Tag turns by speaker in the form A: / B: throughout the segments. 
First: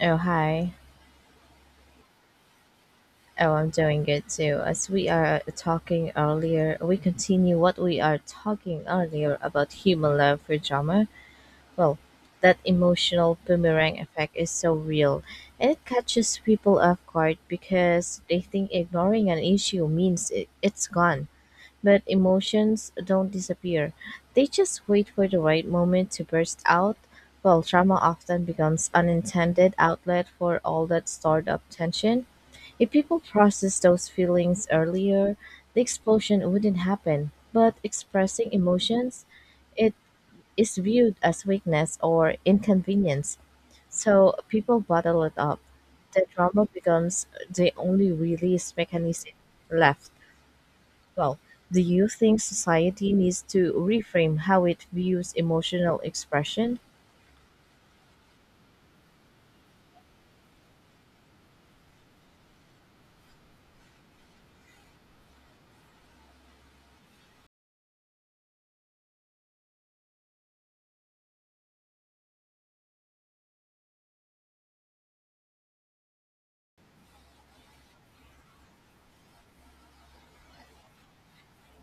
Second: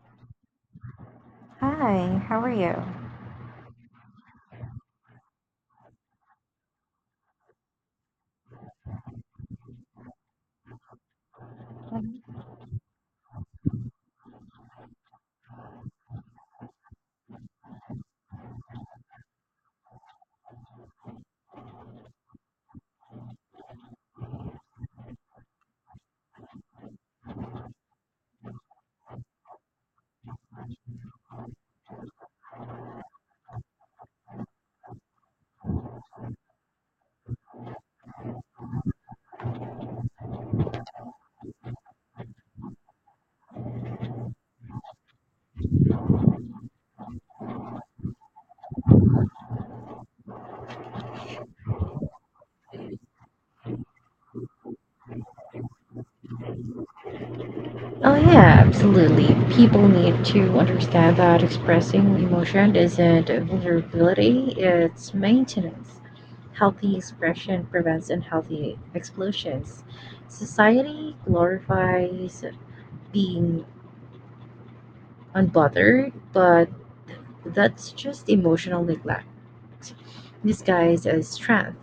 A: Oh, hi.
B: Hi, how are you?
A: Oh, I'm doing good too. As we are talking earlier, we continue what we are talking earlier about human love for drama. Well,
B: Um,
A: that emotional boomerang effect is so real and it catches people off guard because they think ignoring an issue means it's gone. But emotions don't disappear, they just wait for the right moment to burst out. Well, drama often becomes unintended outlet for all that stored up tension. If people processed those feelings earlier, the explosion wouldn't happen. But expressing emotions, it is viewed as weakness or inconvenience. So people bottle it up. The drama becomes the only release mechanism left. Well, do you think society needs to reframe how it views emotional expression?
B: Oh, yeah, absolutely. People need to understand that expressing emotion isn't a vulnerability, it's maintenance. Healthy expression prevents unhealthy explosions. Society glorifies being unbothered, but that's just emotional neglect disguised as strength.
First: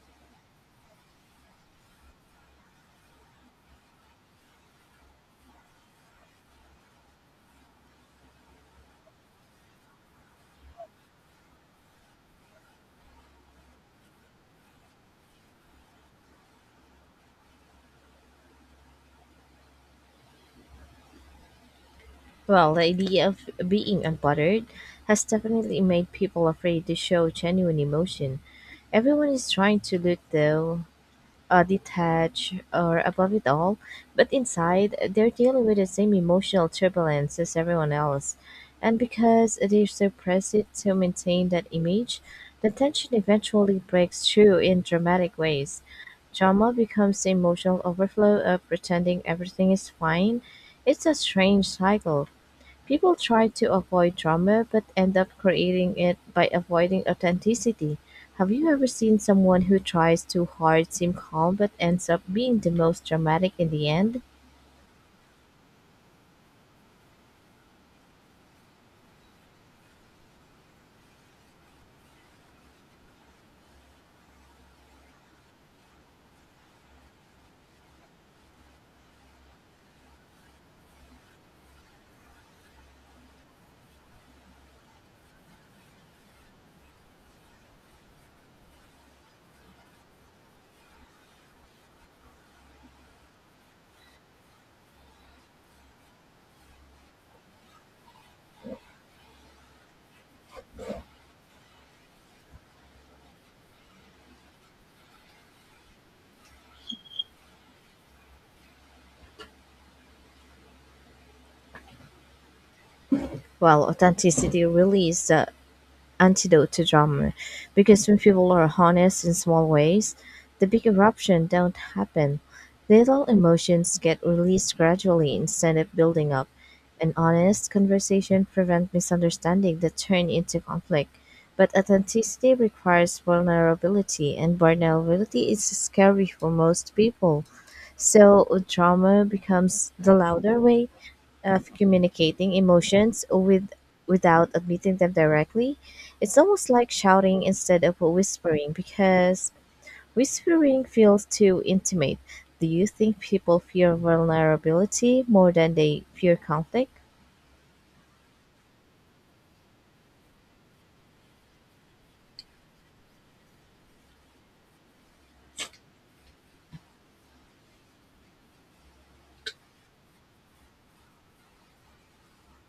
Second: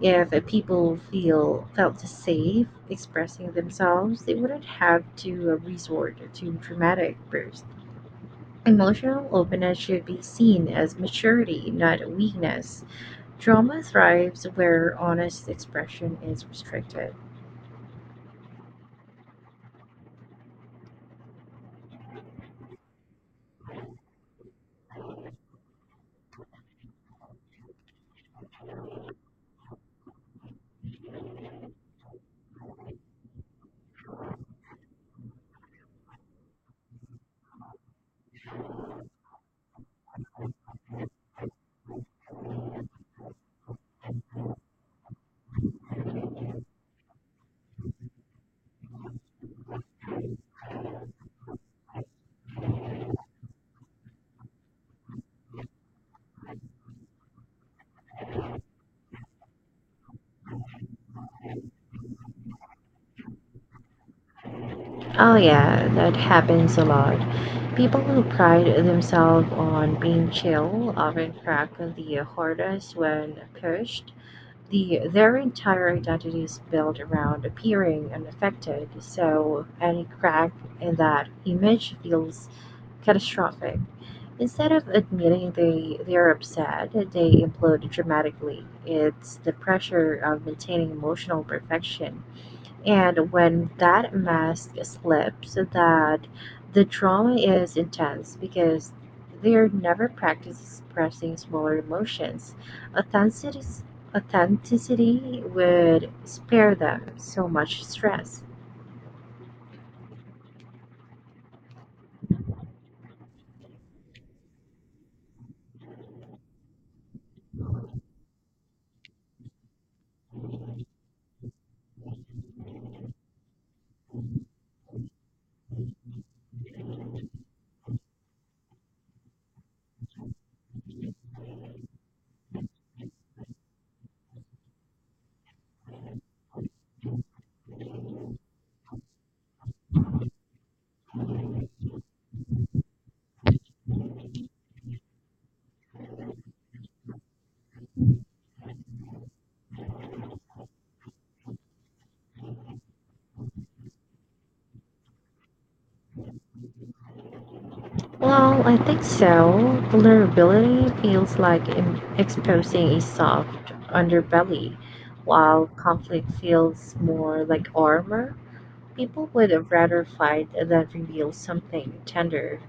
B: If people feel felt safe expressing themselves, they wouldn't have to resort to dramatic bursts. Emotional openness should be seen as maturity, not weakness. Drama thrives where honest expression is restricted.
A: Well, the idea of being unbothered has definitely made people afraid to show genuine emotion. Everyone is trying to look though, detached or above it all, but inside they're dealing with the same emotional turbulence as everyone else. And because they suppress it to maintain that image, the tension eventually breaks through in dramatic ways. Drama becomes the emotional overflow of pretending everything is fine. It's a strange cycle. People try to avoid drama but end up creating it by avoiding authenticity. Have you ever seen someone who tries too hard, seem calm, but ends up being the most dramatic in the end?
B: Oh, yeah, that happens a lot. People who pride themselves on being chill often crack the hardest when pushed. Their entire identity is built around appearing unaffected. So any crack in that image feels catastrophic. Instead of admitting they're upset, they implode dramatically. It's the pressure of maintaining emotional perfection, and when that mask slips, that the trauma is intense because they're never practiced expressing smaller emotions. Authenticity, authenticity would spare them so much stress.
A: Well, authenticity really is the antidote to drama because when people are honest in small ways, the big eruption don't happen. Little emotions get released gradually instead of building up. An honest conversation prevents misunderstanding that turn into conflict. But authenticity requires vulnerability, and vulnerability is scary for most people. So drama becomes the louder way of communicating emotions without admitting them directly. It's almost like shouting instead of whispering because whispering feels too intimate. Do you think people fear vulnerability more than they fear conflict?
B: Well, I think so. Vulnerability feels like exposing a soft underbelly, while conflict feels more like armor. People would have rather fight that reveals something tender.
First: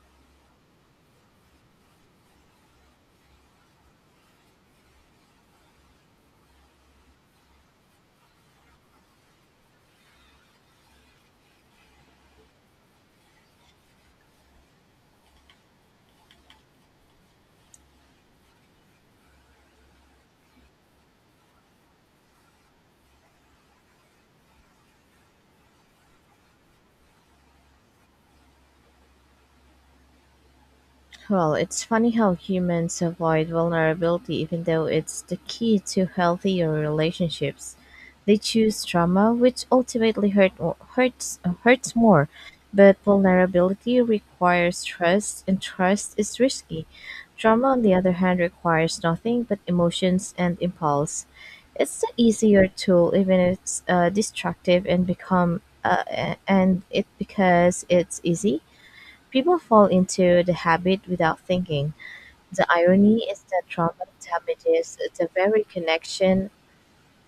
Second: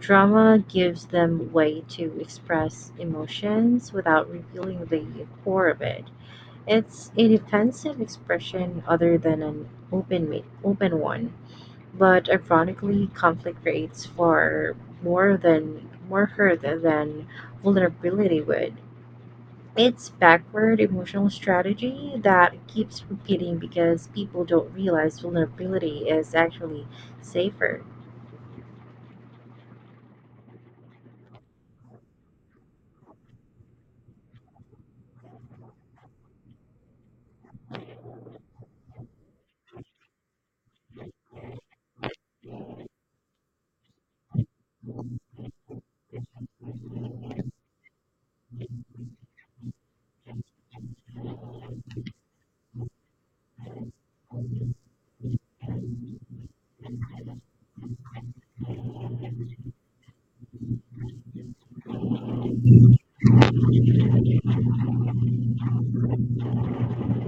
B: Drama gives them way to express emotions without revealing the core of it. It's a defensive expression other than an open one. But ironically, conflict creates far more than more hurt than vulnerability would. It's backward emotional strategy that keeps repeating because people don't realize vulnerability is actually safer.
A: Well, it's funny how humans avoid vulnerability even though it's the key to healthier relationships. They choose trauma, which ultimately hurts more. But vulnerability requires trust, and trust is risky. Trauma, on the other hand, requires nothing but emotions and impulse. It's the easier tool, even if it's destructive and become a- and it because it's easy. People fall into the habit without thinking. The irony is that trauma damages the very connection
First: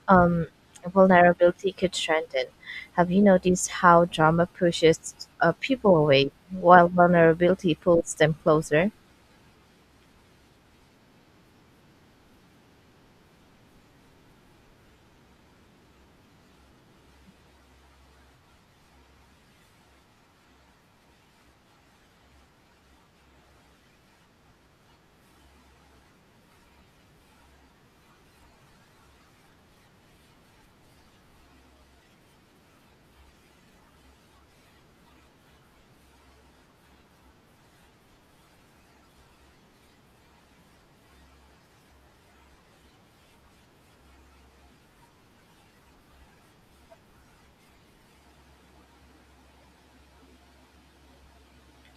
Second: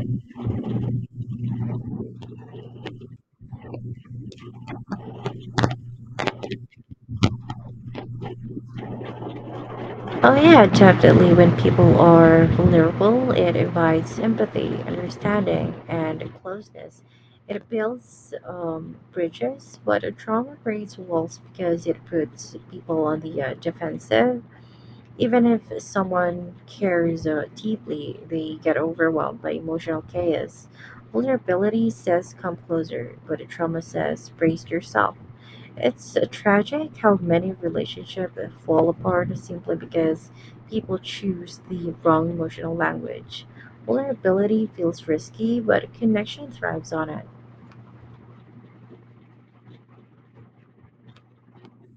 A: um, vulnerability could strengthen. Have you noticed how drama pushes people away while vulnerability pulls them closer?
B: Oh yeah, definitely. When people are vulnerable, it invites empathy, understanding, and closeness. It builds bridges, but a trauma creates walls because it puts people on the defensive. Even if someone cares deeply, they get overwhelmed by emotional chaos. Vulnerability says come closer, but trauma says brace yourself. It's tragic how many relationships fall apart simply because people choose the wrong emotional language. Vulnerability feels risky, but connection thrives on it.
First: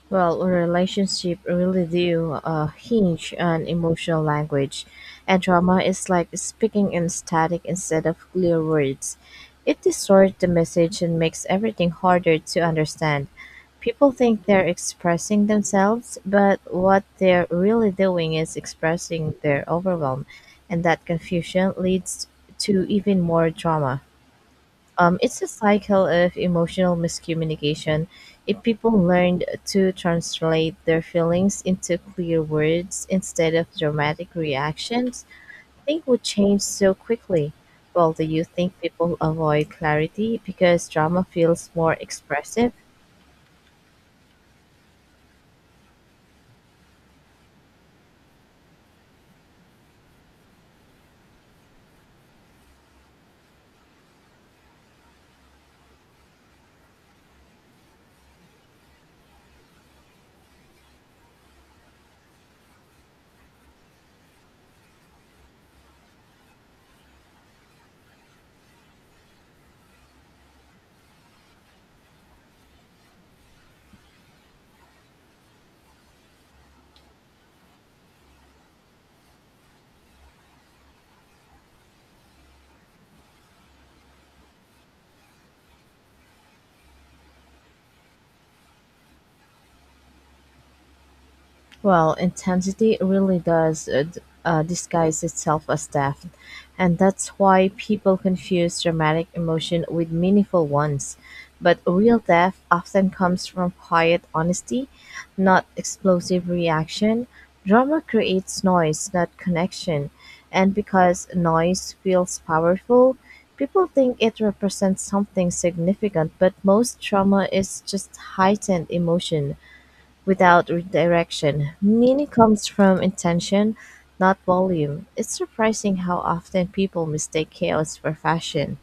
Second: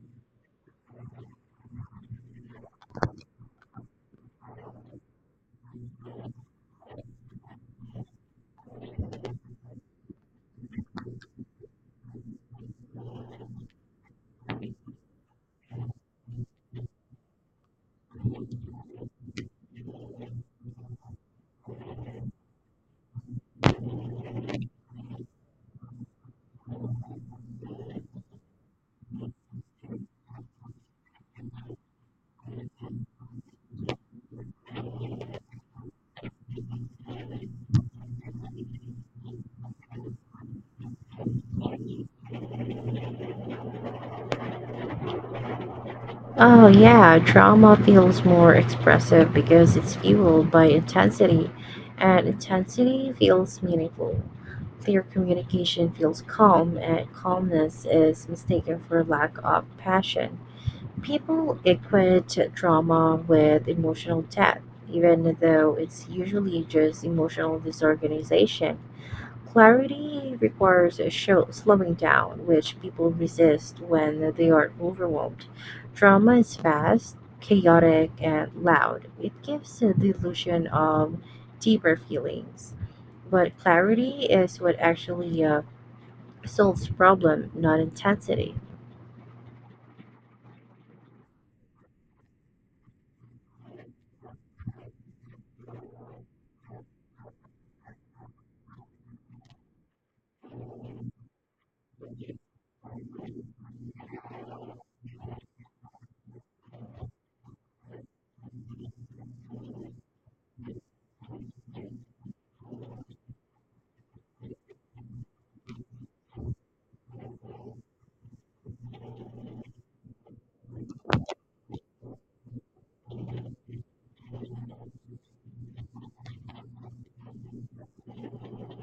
A: Well, a relationship really do hinge on emotional language, and trauma is like speaking in static instead of clear words. It distorts the message and makes everything harder to understand. People think they're expressing themselves, but what they're really doing is expressing their overwhelm, and that confusion leads to even more drama. It's a cycle of emotional miscommunication. If people learned to translate their feelings into clear words instead of dramatic reactions, things would change so quickly. Well, do you think people avoid clarity because drama feels more expressive?
B: Oh, yeah, drama feels more expressive because it's fueled by intensity, and intensity feels meaningful. Clear communication feels calm, and calmness is mistaken for lack of passion. People equate drama with emotional debt, even though it's usually just emotional disorganization. Clarity requires a show slowing down, which people resist when they are overwhelmed. Drama is fast, chaotic, and loud. It gives the illusion of deeper feelings. But clarity is what actually solves problem, not intensity.
A: Well, intensity really does disguise itself as depth, and that's why people confuse dramatic emotion with meaningful ones. But real depth often comes from quiet honesty, not explosive reaction. Drama creates noise, not connection, and because noise feels powerful, people think it represents something significant, but most trauma is just heightened emotion without redirection. Meaning comes from intention, not volume. It's surprising how often people mistake chaos for fashion.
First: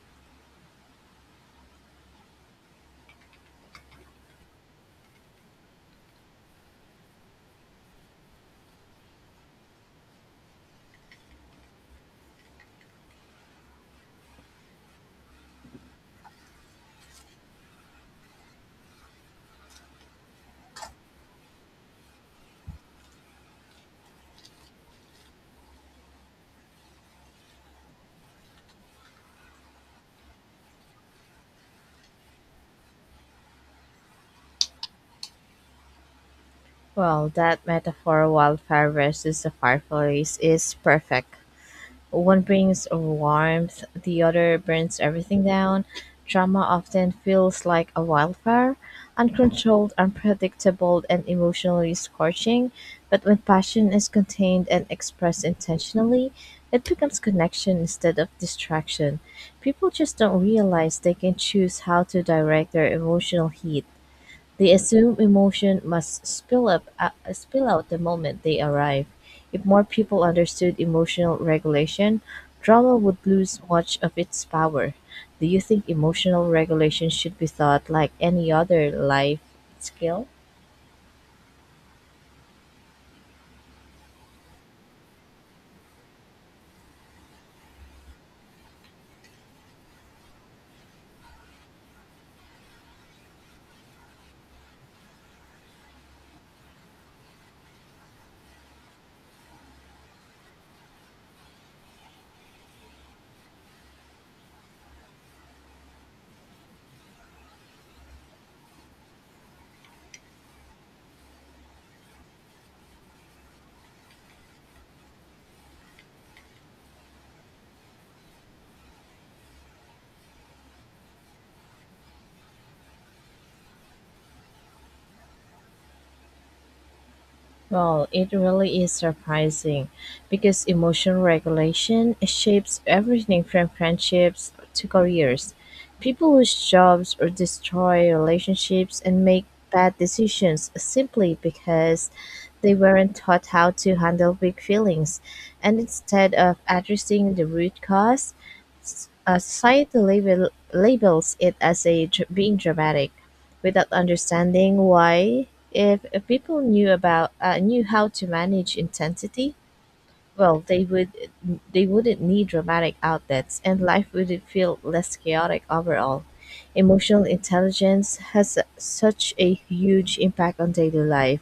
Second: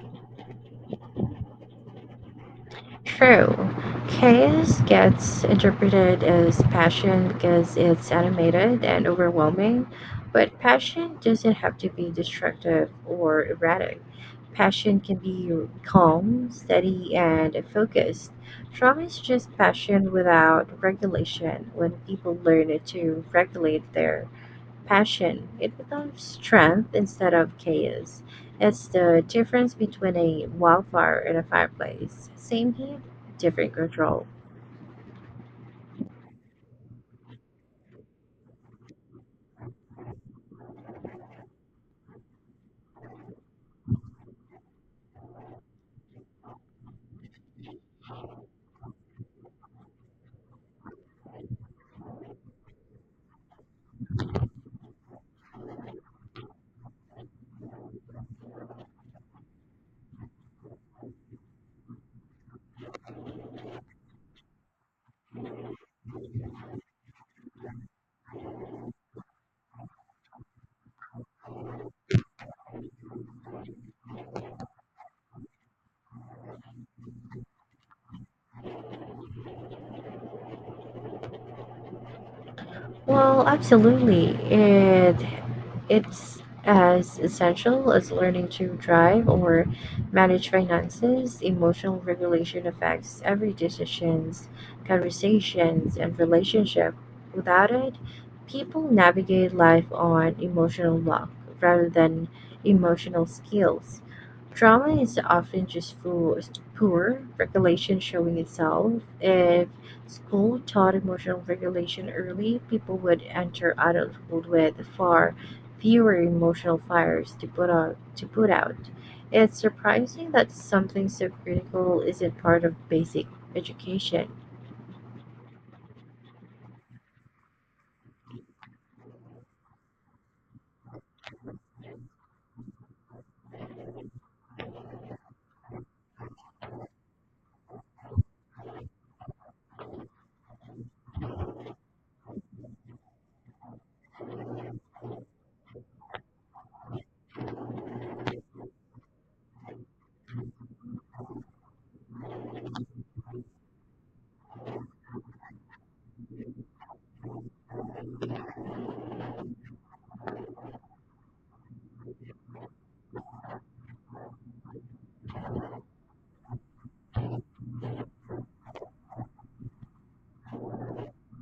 B: True. Chaos gets interpreted as passion because it's animated and overwhelming, but passion doesn't have to be destructive or erratic. Passion can be calm, steady, and focused. Trauma is just passion without regulation. When people learn to regulate their passion, it becomes strength instead of chaos. It's the difference between a wildfire and a fireplace. Same here, different control.
A: Well, that metaphor wildfire versus the fireplace is perfect. One brings warmth, the other burns everything down. Drama often feels like a wildfire, uncontrolled, unpredictable, and emotionally scorching. But when passion is contained and expressed intentionally, it becomes connection instead of distraction. People just don't realize they can choose how to direct their emotional heat. They assume emotion must spill out the moment they arrive. If more people understood emotional regulation, drama would lose much of its power. Do you think emotional regulation should be thought like any other life skill?
B: Well, absolutely. It's as essential as learning to drive or manage finances. Emotional regulation affects every decisions, conversations, and relationship. Without it, people navigate life on emotional luck rather than emotional skills. Trauma is often just poor regulation showing itself. If school taught emotional regulation early, people would enter adulthood with far fewer emotional fires to put out. It's surprising that something so critical isn't part of basic education.
A: Well, it really is surprising because emotion regulation shapes everything from friendships to careers. People lose jobs or destroy relationships and make bad decisions simply because they weren't taught how to handle big feelings. And instead of addressing the root cause, society labels it as being dramatic without understanding why. If people knew how to manage intensity, well, they wouldn't need dramatic outlets, and life would feel less chaotic overall. Emotional intelligence has such a huge impact on daily life,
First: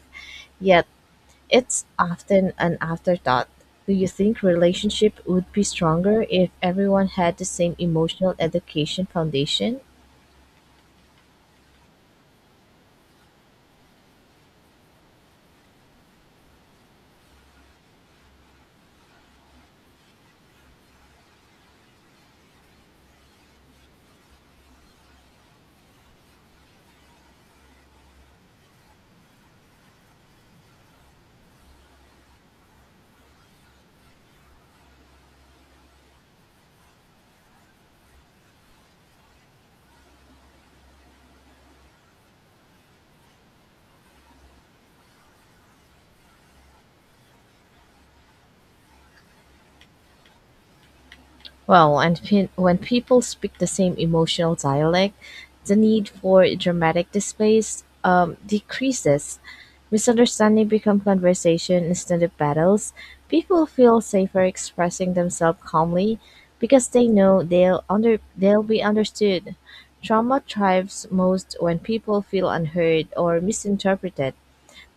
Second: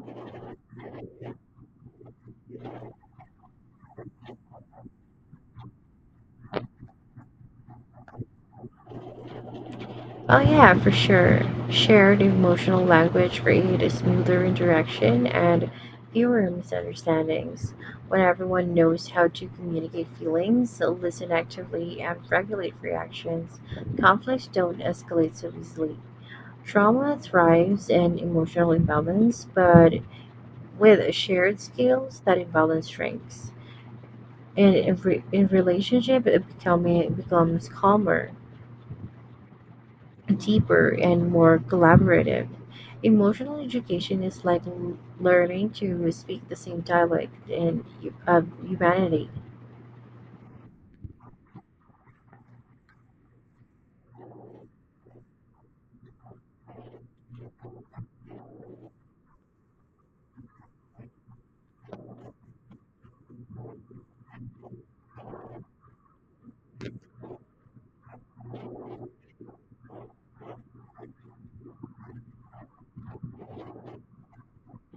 A: yet it's often an afterthought. Do you think relationship would be stronger if everyone had the same emotional education foundation?
B: Oh yeah, for sure. Shared emotional language creates smoother interaction and fewer misunderstandings. When everyone knows how to communicate feelings, listen actively, and regulate reactions, conflicts don't escalate so easily. Trauma thrives in emotional imbalance, but with shared skills, that imbalance shrinks. And in relationship, it becomes calmer, deeper, and more collaborative. Emotional education is like learning to speak the same dialect of humanity.
A: Well, when people speak the same emotional dialect, the need for dramatic displays decreases. Misunderstanding become conversation instead of battles. People feel safer expressing themselves calmly because they know they'll be understood. Trauma thrives most when people feel unheard or misinterpreted.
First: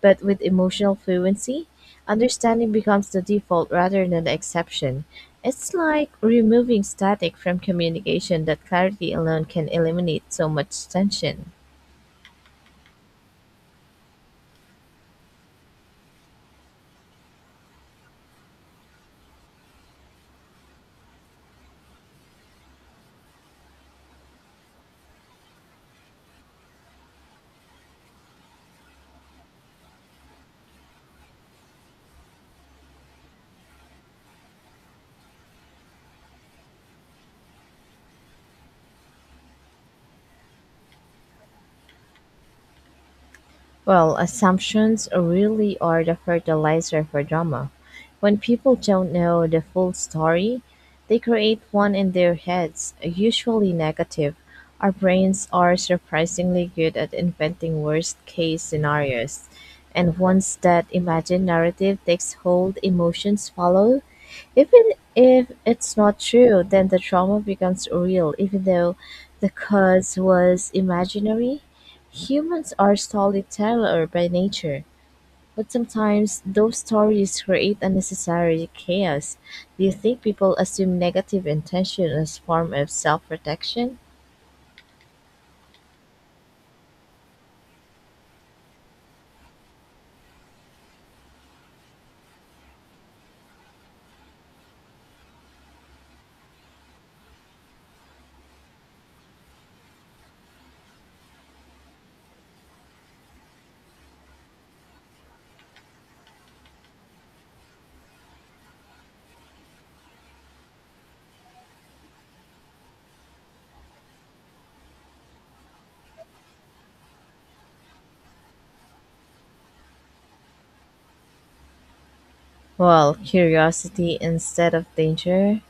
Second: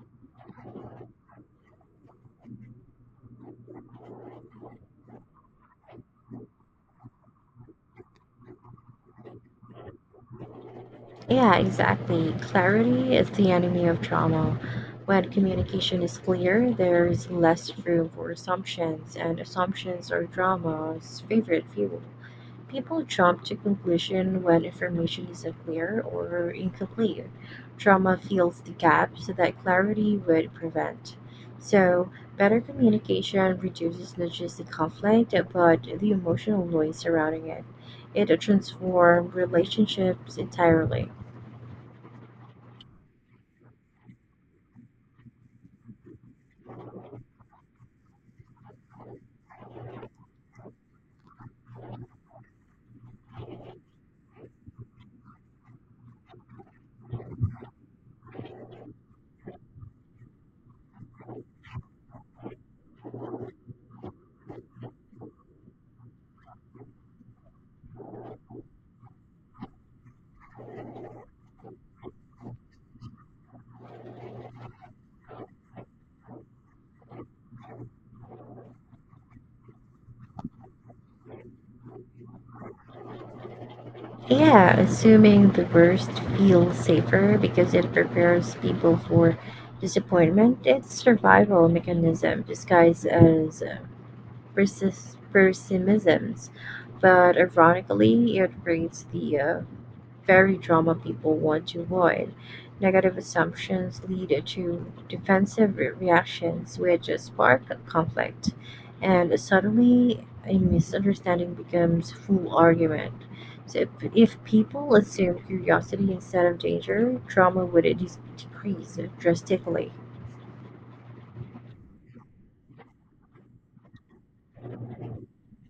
A: But with emotional fluency, understanding becomes the default rather than the exception. It's like removing static from communication that clarity alone can eliminate so much tension.
B: Yeah, exactly. Clarity is the enemy of trauma. When communication is clear, there is less room for assumptions, and assumptions are drama's favorite fuel. People jump to conclusion when information isn't clear or incomplete. Trauma fills the gaps that clarity would prevent. So, better communication reduces not just the conflict but the emotional noise surrounding it. It transforms relationships entirely.
A: Well, assumptions really are the fertilizer for drama. When people don't know the full story, they create one in their heads, usually negative. Our brains are surprisingly good at inventing worst case scenarios. And once that imagined narrative takes hold, emotions follow. Even if it's not true, then the trauma becomes real, even though the cause was imaginary. Humans are storyteller by nature, but sometimes those stories create unnecessary chaos. Do you think people assume negative intention as form of self-protection?
B: Yeah, assuming the worst feels safer because it prepares people for disappointment. It's survival mechanism disguised as pessimisms, but ironically, it brings the very drama people want to avoid. Negative assumptions lead to defensive reactions, which spark conflict, and suddenly a misunderstanding becomes full argument. So, if people assume curiosity instead of danger, drama would decrease drastically.
A: Well, curiosity instead of danger?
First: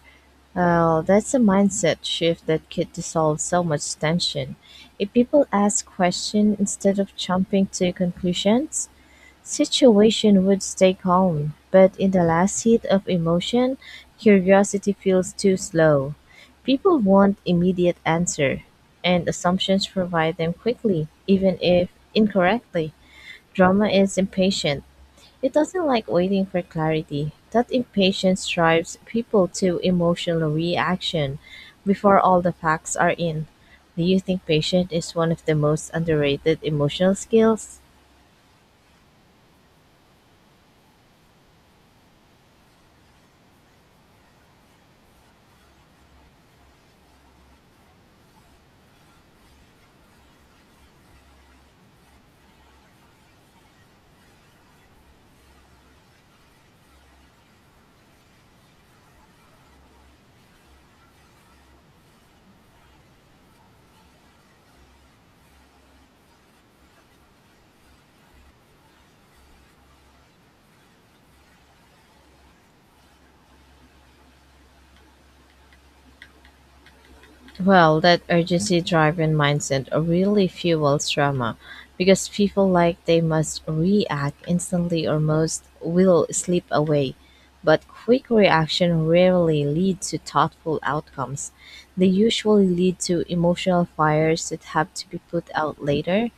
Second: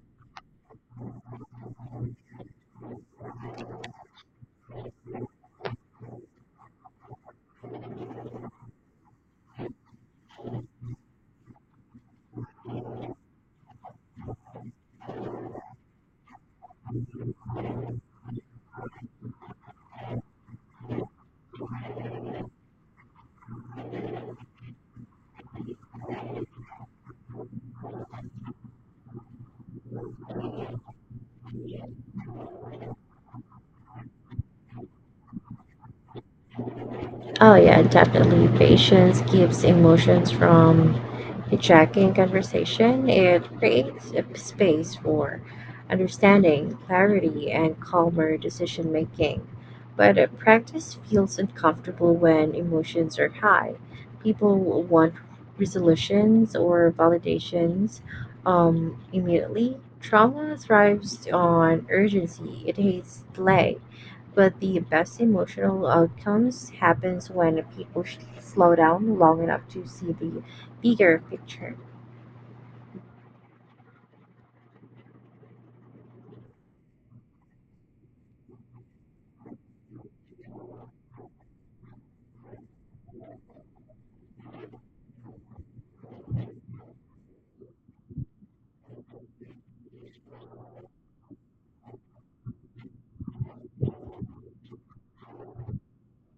A: Well, that's a mindset shift that could dissolve so much tension. If people ask questions instead of jumping to conclusions, situation would stay calm, but in the last heat of emotion, curiosity feels too slow. People want immediate answer, and assumptions provide them quickly, even if incorrectly. Drama is impatient. It doesn't like waiting for clarity. That impatience drives people to emotional reaction before all the facts are in. Do you think patience is one of the most underrated emotional
B: Oh
A: skills?
B: yeah, definitely. Patience keeps emotions from hijacking conversation. It creates a space for understanding, clarity, and calmer decision making. But practice feels uncomfortable when emotions are high. People will want resolutions or validations immediately. Trauma thrives on urgency. It hates delay, but the best emotional outcomes happens when people slow down long enough to see the bigger picture.
A: Well, that urgency driven mindset really fuels drama because people like they must react instantly or most will slip away. But quick reaction rarely lead to thoughtful outcomes. They usually lead to emotional fires that have to be put out later.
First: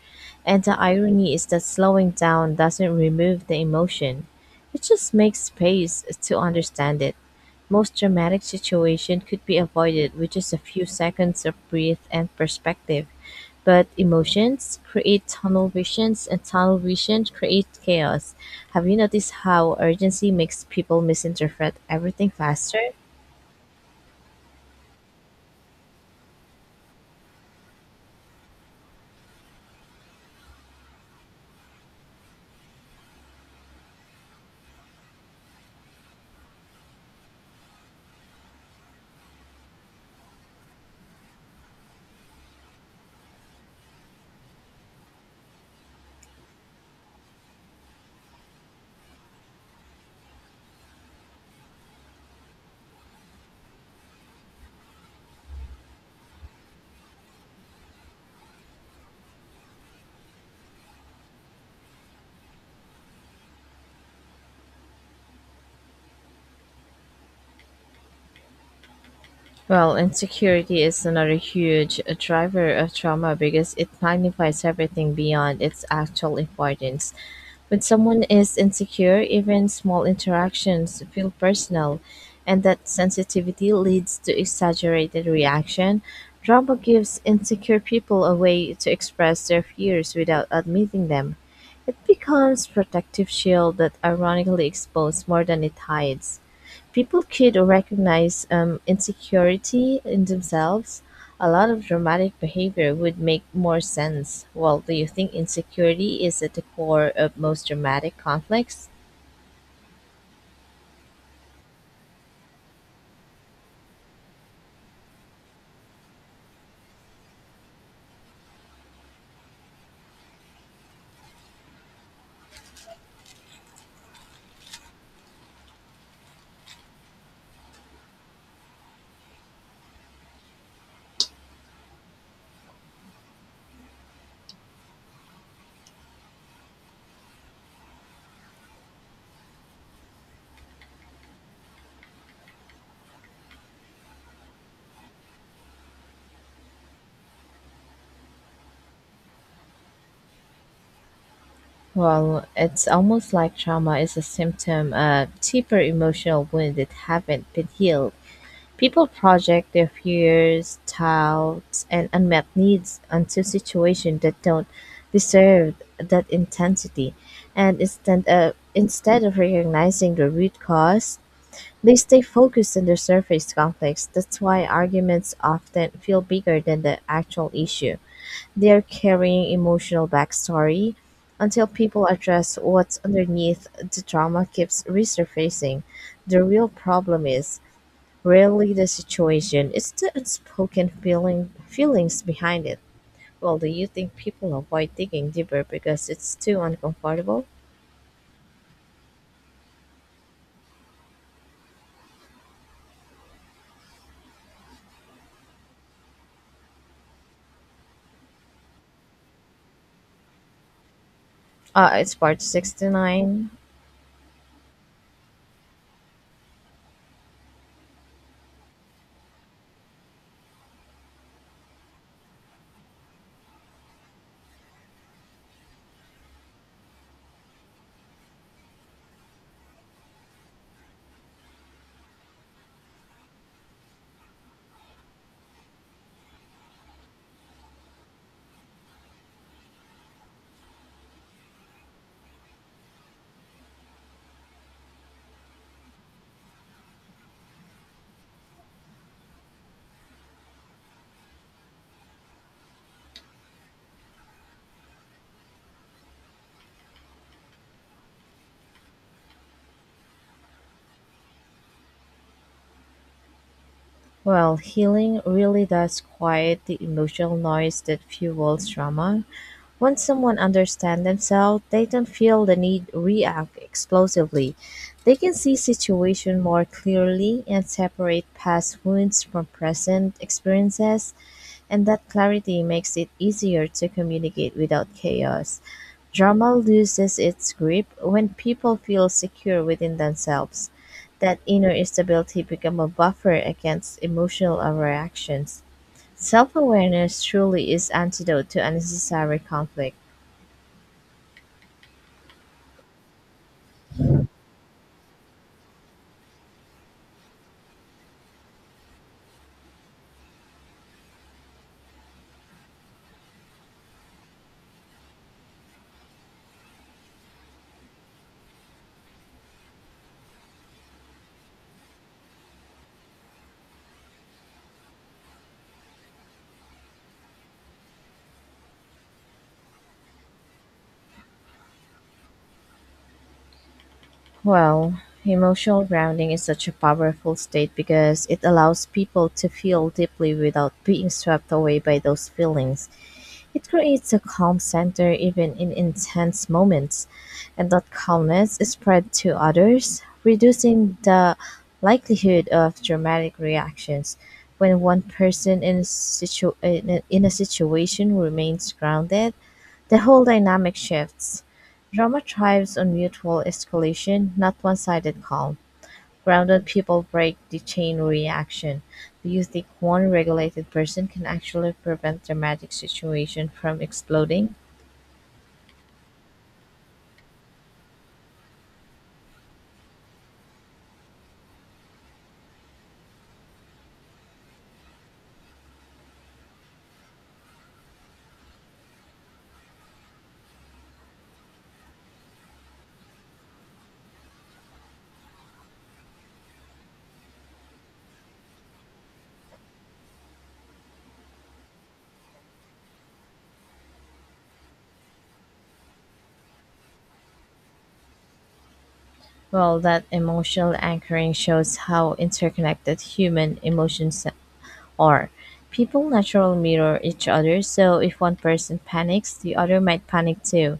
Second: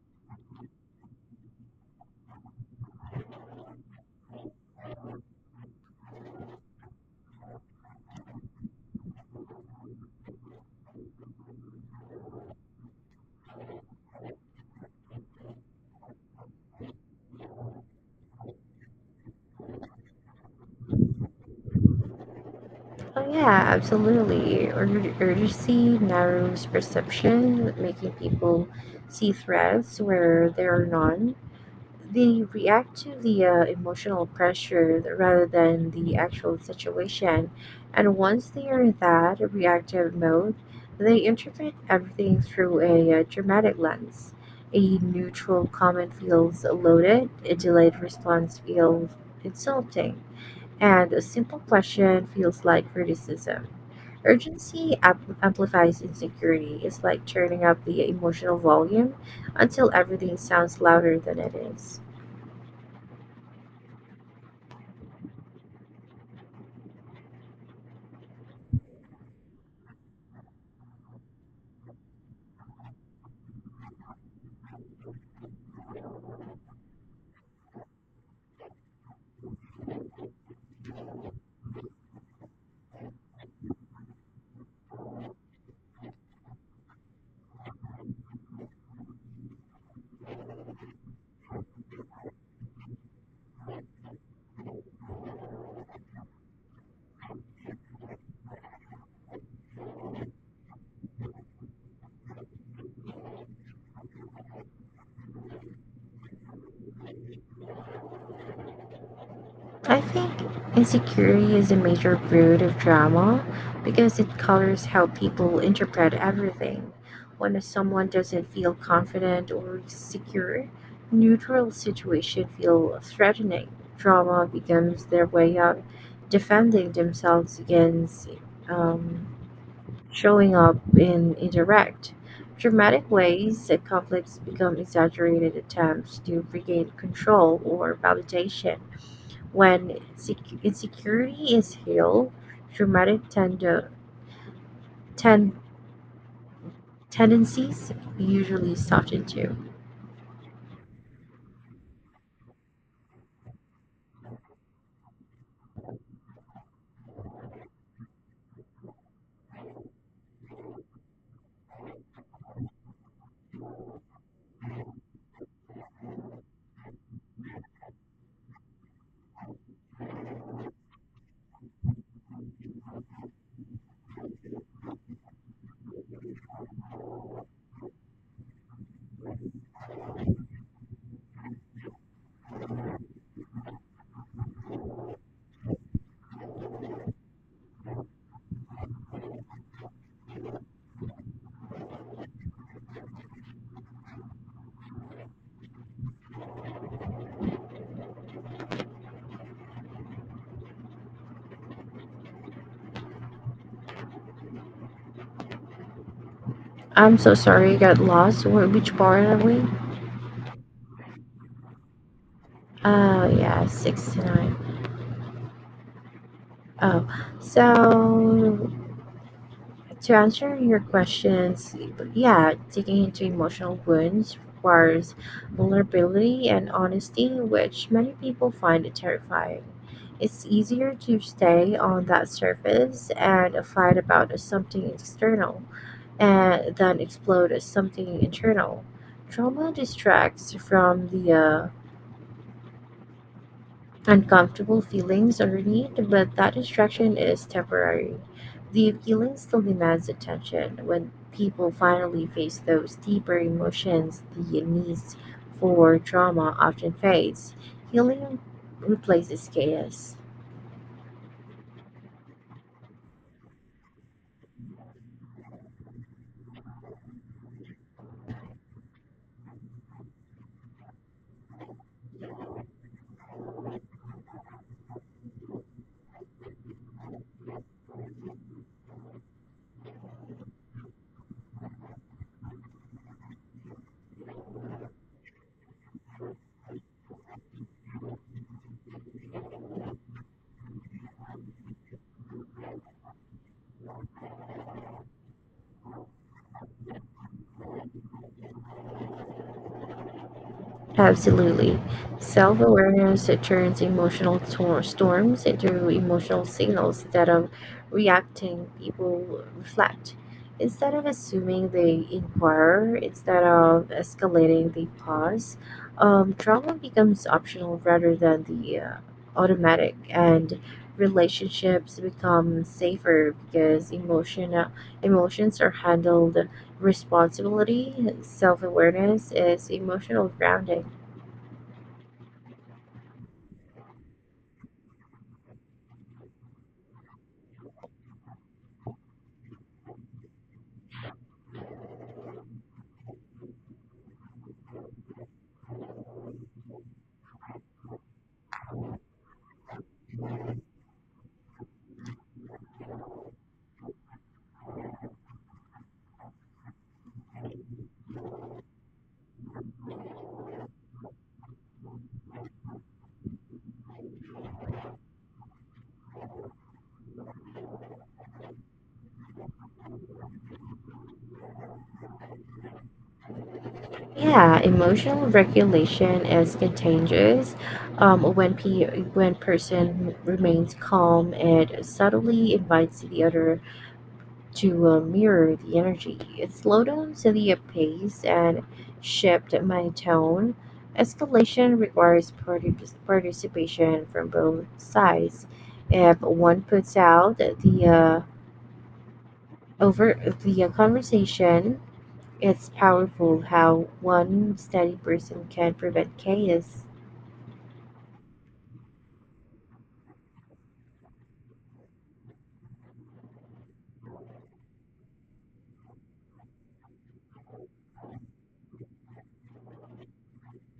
A: And the irony is that slowing down doesn't remove the emotion. It just makes space to understand it. Most dramatic situation could be avoided with just a few seconds of breath and perspective. But emotions create tunnel visions and tunnel vision creates chaos. Have you noticed how urgency makes people misinterpret everything faster?
B: Oh yeah, absolutely. Urgency narrows perception, making people see threats where there are none. They react to the emotional pressure rather than the actual situation. And once they are in that reactive mode, they interpret everything through a dramatic lens. A neutral comment feels loaded, a delayed response feels insulting, and a simple question feels like criticism. Urgency amplifies insecurity. It's like turning up the emotional volume until everything sounds louder than it is.
A: Well, insecurity is another huge driver of trauma because it magnifies everything beyond its actual importance. When someone is insecure, even small interactions feel personal, and that sensitivity leads to exaggerated reaction. Trauma gives insecure people a way to express their fears without admitting them. It becomes protective shield that ironically exposes more than it hides. People could recognize insecurity in themselves, a lot of dramatic behavior would make more sense. Well, do you think insecurity is at the core of most dramatic conflicts?
B: I think insecurity is a major root of drama because it colors how people interpret everything. When someone doesn't feel confident or secure, neutral situation feel threatening. Drama becomes their way of defending themselves against um, showing up in indirect, dramatic ways. That Conflicts become exaggerated attempts to regain control or validation. When insecurity is healed, traumatic ten- tendencies usually soften too.
A: Well, it's almost like trauma is a symptom of deeper emotional wounds that haven't been healed. People project their fears, doubts, and unmet needs onto situations that don't deserve that intensity. And instead of recognizing the root cause, they stay focused on their surface conflicts. That's why arguments often feel bigger than the actual issue. They're carrying emotional backstory. Until people address what's underneath, the drama keeps resurfacing. The real problem is rarely the situation, it's the unspoken feelings behind it. Well, do you think people avoid digging deeper because it's too uncomfortable?
B: I'm so sorry, I got lost. Which part are we?
A: It's part
B: Oh
A: 69.
B: yeah, six to nine. Oh, so, to answer your questions, yeah, digging into emotional wounds requires vulnerability and honesty, which many people find terrifying. It's easier to stay on that surface and fight about something external and then explode as something internal. Trauma distracts from the uncomfortable feelings underneath, but that distraction is temporary. The feeling still demands attention. When people finally face those deeper emotions, the need for drama often fades. Healing replaces chaos.
A: Well, healing really does quiet the emotional noise that fuels trauma. Once someone understands themselves, they don't feel the need react explosively. They can see situation more clearly and separate past wounds from present experiences. And that clarity makes it easier to communicate without chaos. Drama loses its grip when people feel secure within themselves. That inner stability becomes a buffer against emotional overreactions. Self-awareness truly is antidote to unnecessary conflict.
B: Absolutely. Self awareness turns emotional storms into emotional signals. That of reacting, people reflect. Instead of assuming, they inquire. Instead of escalating, they pause. Trauma becomes optional rather than the automatic, and relationships become safer because emotions are handled responsibility. Self awareness is emotional grounding.
A: Well, emotional grounding is such a powerful state because it allows people to feel deeply without being swept away by those feelings. It creates a calm center even in intense moments, and that calmness is spread to others, reducing the likelihood of dramatic reactions. When one person in a situation remains grounded, the whole dynamic shifts. Drama thrives on mutual escalation, not one sided calm. Grounded people break the chain reaction. Do you think one regulated person can actually prevent dramatic situation from exploding?
B: Yeah, emotional regulation is contagious. Um, when pe when person remains calm, it subtly invites the other to mirror the energy. It slow down the pace and shift my tone. Escalation requires participation from both sides. If one puts out the over the conversation, it's powerful how one steady person can prevent chaos.
A: Well, that emotional anchoring shows how interconnected human emotions are. People naturally mirror each other, so if one person panics, the other might panic too.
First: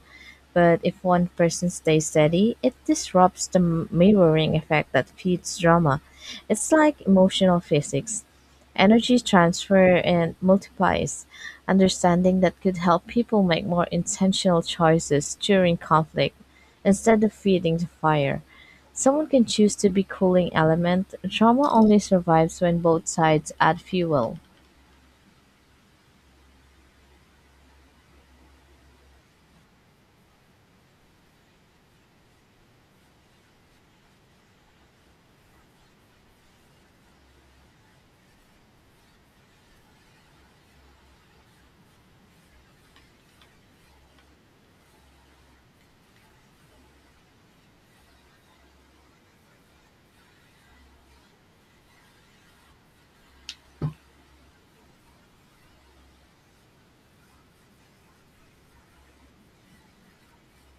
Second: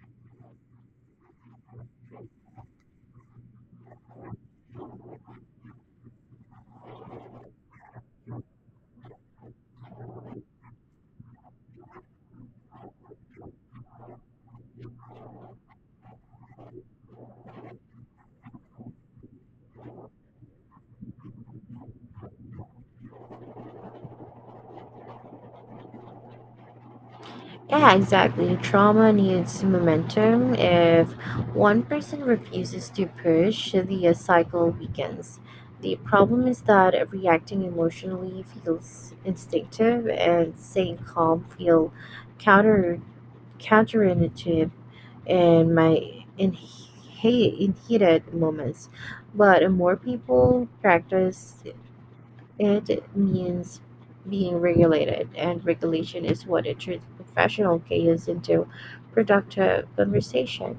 A: But if one person stays steady, it disrupts the mirroring effect that feeds drama. It's like emotional physics. Energy transfer and multiplies. Understanding that could help people make more intentional choices during conflict instead of feeding the fire. Someone can choose to be cooling element; drama only survives when both sides add fuel.
B: Yeah, exactly. Trauma needs momentum. If one person refuses to push, the cycle weakens. The problem is that reacting emotionally feels instinctive and staying calm feel counter counterintuitive in my in, he- in heated moments. But more people practice. It means being regulated, and regulation is what turns professional chaos into productive conversation.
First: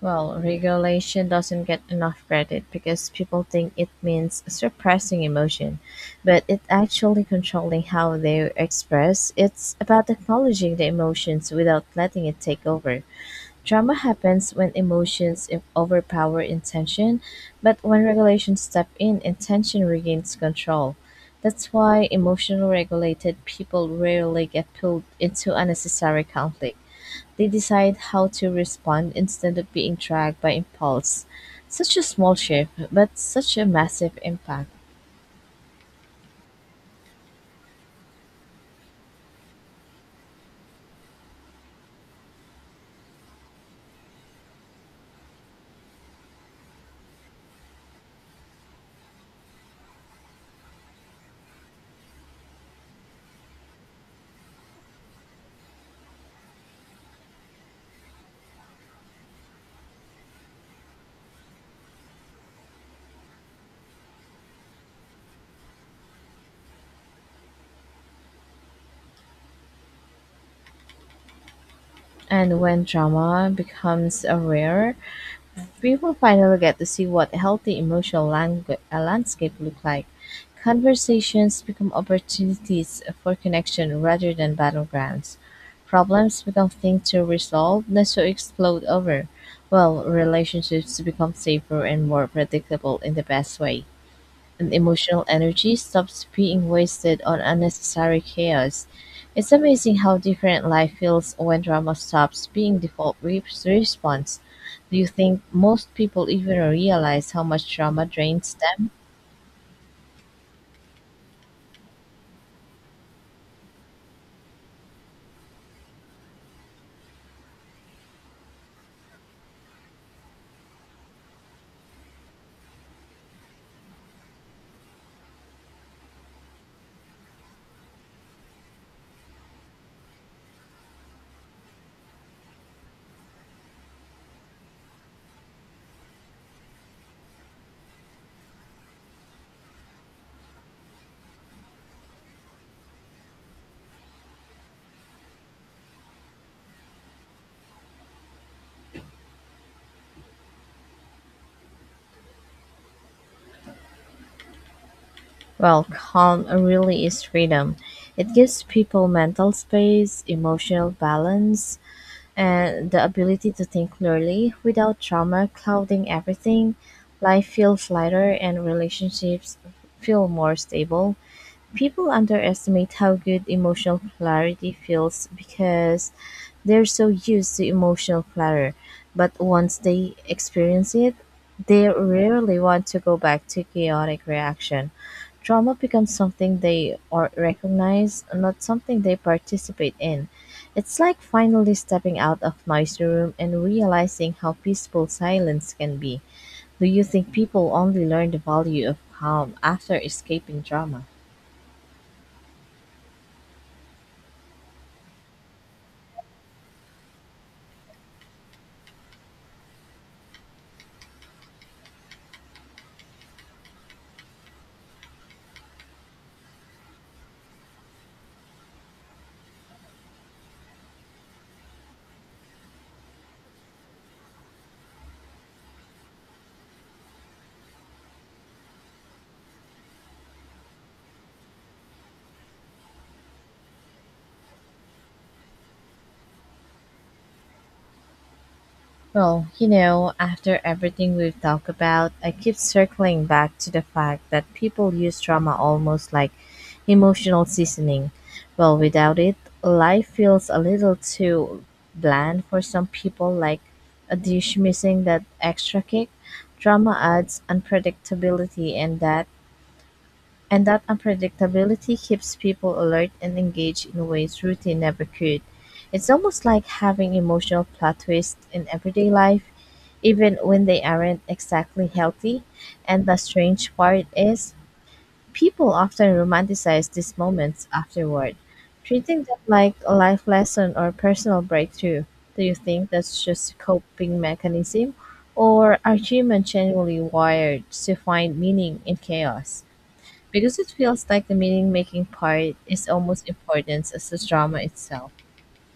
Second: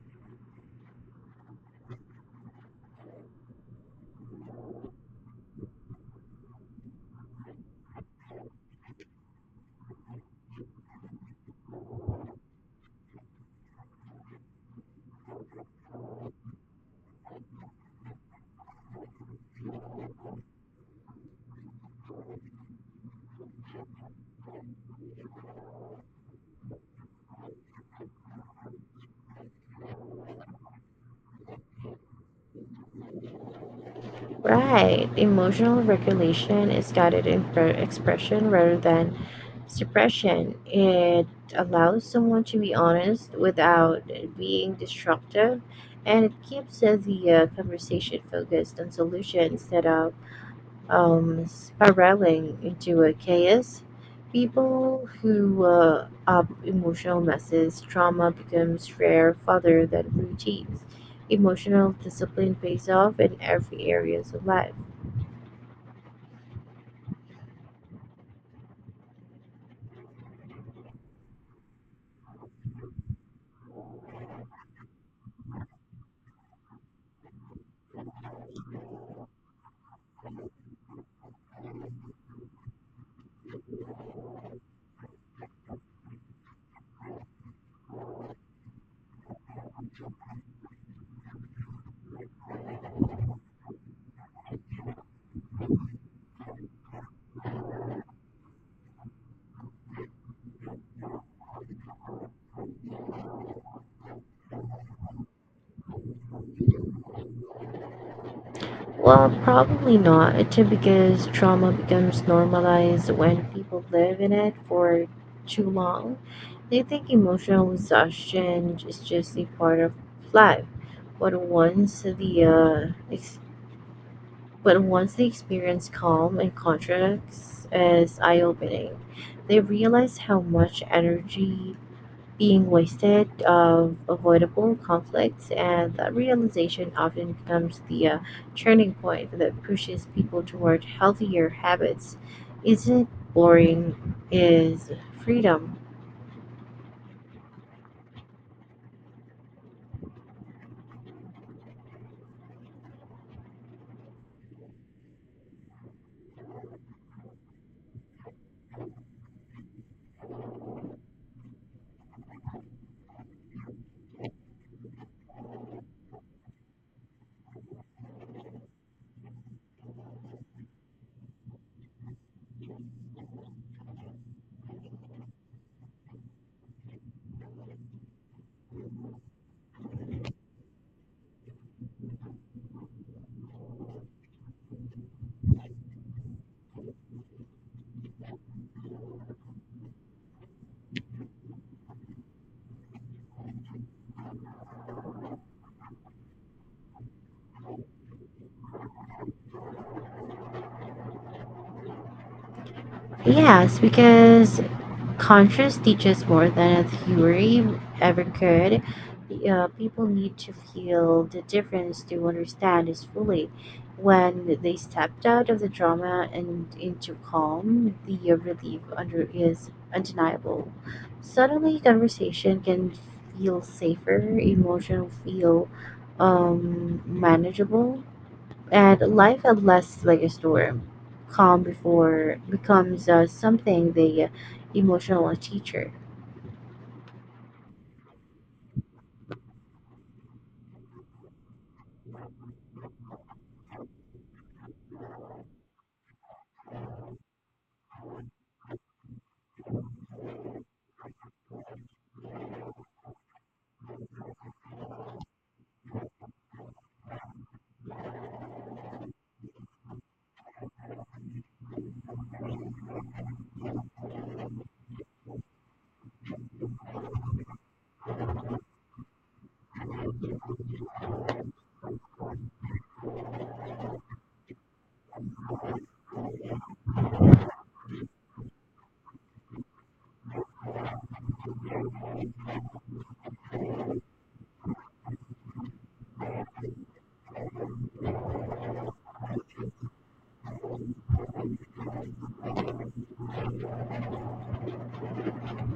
A: Well, regulation doesn't get enough credit because people think it means suppressing emotion, but it actually controlling how they express. It's about acknowledging the emotions without letting it take over. Drama happens when emotions overpower intention, but when regulations step in, intention regains control. That's why emotional regulated people rarely get pulled into unnecessary conflict. They decide how to respond instead of being dragged by impulse. Such a small shift, but such a massive impact.
B: Right. Emotional regulation is guided in expression rather than suppression. It allows someone to be honest without being destructive, and it keeps the conversation focused on solutions instead of spiraling into a chaos. People who up emotional messes, trauma becomes rare rather than routines. Emotional discipline pays off in every areas of life.
A: And when drama becomes a rare, people finally get to see what healthy emotional landscape look like. Conversations become opportunities for connection rather than battlegrounds. Problems become things to resolve, not to explode over. Well, relationships become safer and more predictable in the best way. And emotional energy stops being wasted on unnecessary chaos. It's amazing how different life feels when drama stops being default response. Do you think most people even realize how much drama drains them?
B: Well, probably not, because trauma becomes normalized when people live in it for too long. They think emotional exhaustion is just a part of life. But once the uh, ex- But once they experience calm and contracts as eye opening, they realize how much energy being wasted of avoidable conflicts, and that realization often becomes the turning point that pushes people toward healthier habits. Isn't boring is freedom?
A: Well, calm really is freedom. It gives people mental space, emotional balance, and the ability to think clearly without trauma clouding everything. Life feels lighter and relationships feel more stable. People underestimate how good emotional clarity feels because they're so used to emotional clutter. But once they experience it, they rarely want to go back to chaotic reaction. Trauma becomes something they or recognize, not something they participate in. It's like finally stepping out of noisy room and realizing how peaceful silence can be. Do you think people only learn the value of calm after escaping drama?
B: Yes, because conscious teaches more than a theory ever could. People need to feel the difference to understand it fully. When they stepped out of the drama and into calm, the relief under is undeniable. Suddenly, conversation can feel safer, emotion feel manageable, and life at less like a storm. Calm before becomes something the emotional teacher.
A: Well, after everything we've talked about, I keep circling back to the fact that people use trauma almost like emotional seasoning. Well, without it, life feels a little too bland for some people, like a dish missing that extra kick. Trauma adds unpredictability and that unpredictability keeps people alert and engaged in ways routine never could. It's almost like having emotional plot twists in everyday life even when they aren't exactly healthy. And the strange part is, people often romanticize these moments afterward, treating them like a life lesson or personal breakthrough. Do you think that's just coping mechanism, or are humans genuinely wired to find meaning in chaos? Because it feels like the meaning making part is almost important as the drama itself.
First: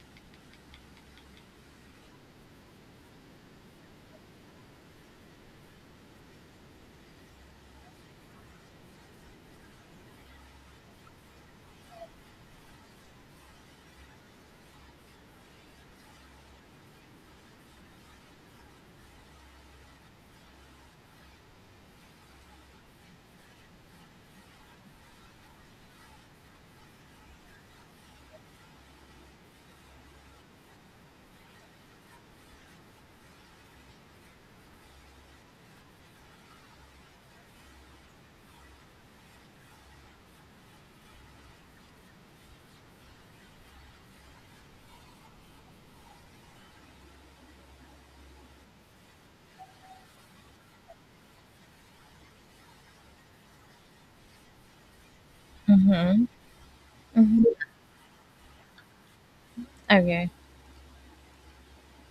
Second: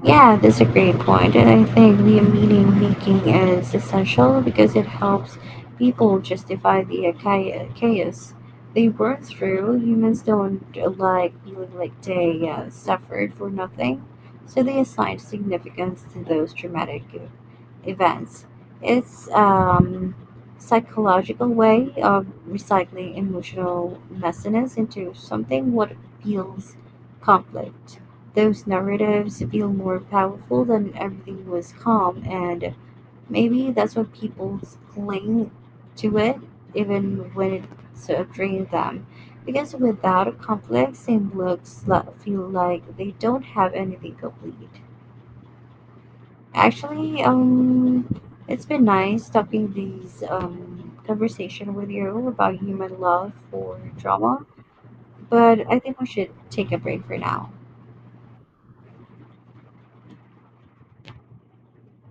B: Yeah, that's a great point, and I think the meaning making is essential because it helps people justify the chaos they went through. Humans don't like feeling like they suffered for nothing, so they assign significance to those traumatic events. It's psychological way of recycling emotional messiness into something what feels conflict. Those narratives feel more powerful than everything was calm, and maybe that's why people cling to it even when it sort of drains them, because without a complex they feel like they don't have anything complete. Actually, it's been nice talking these conversation with you about human love for drama, but I think we
A: Mm-hmm.
B: should take a break for
A: Mm-hmm.
B: now.
A: Okay.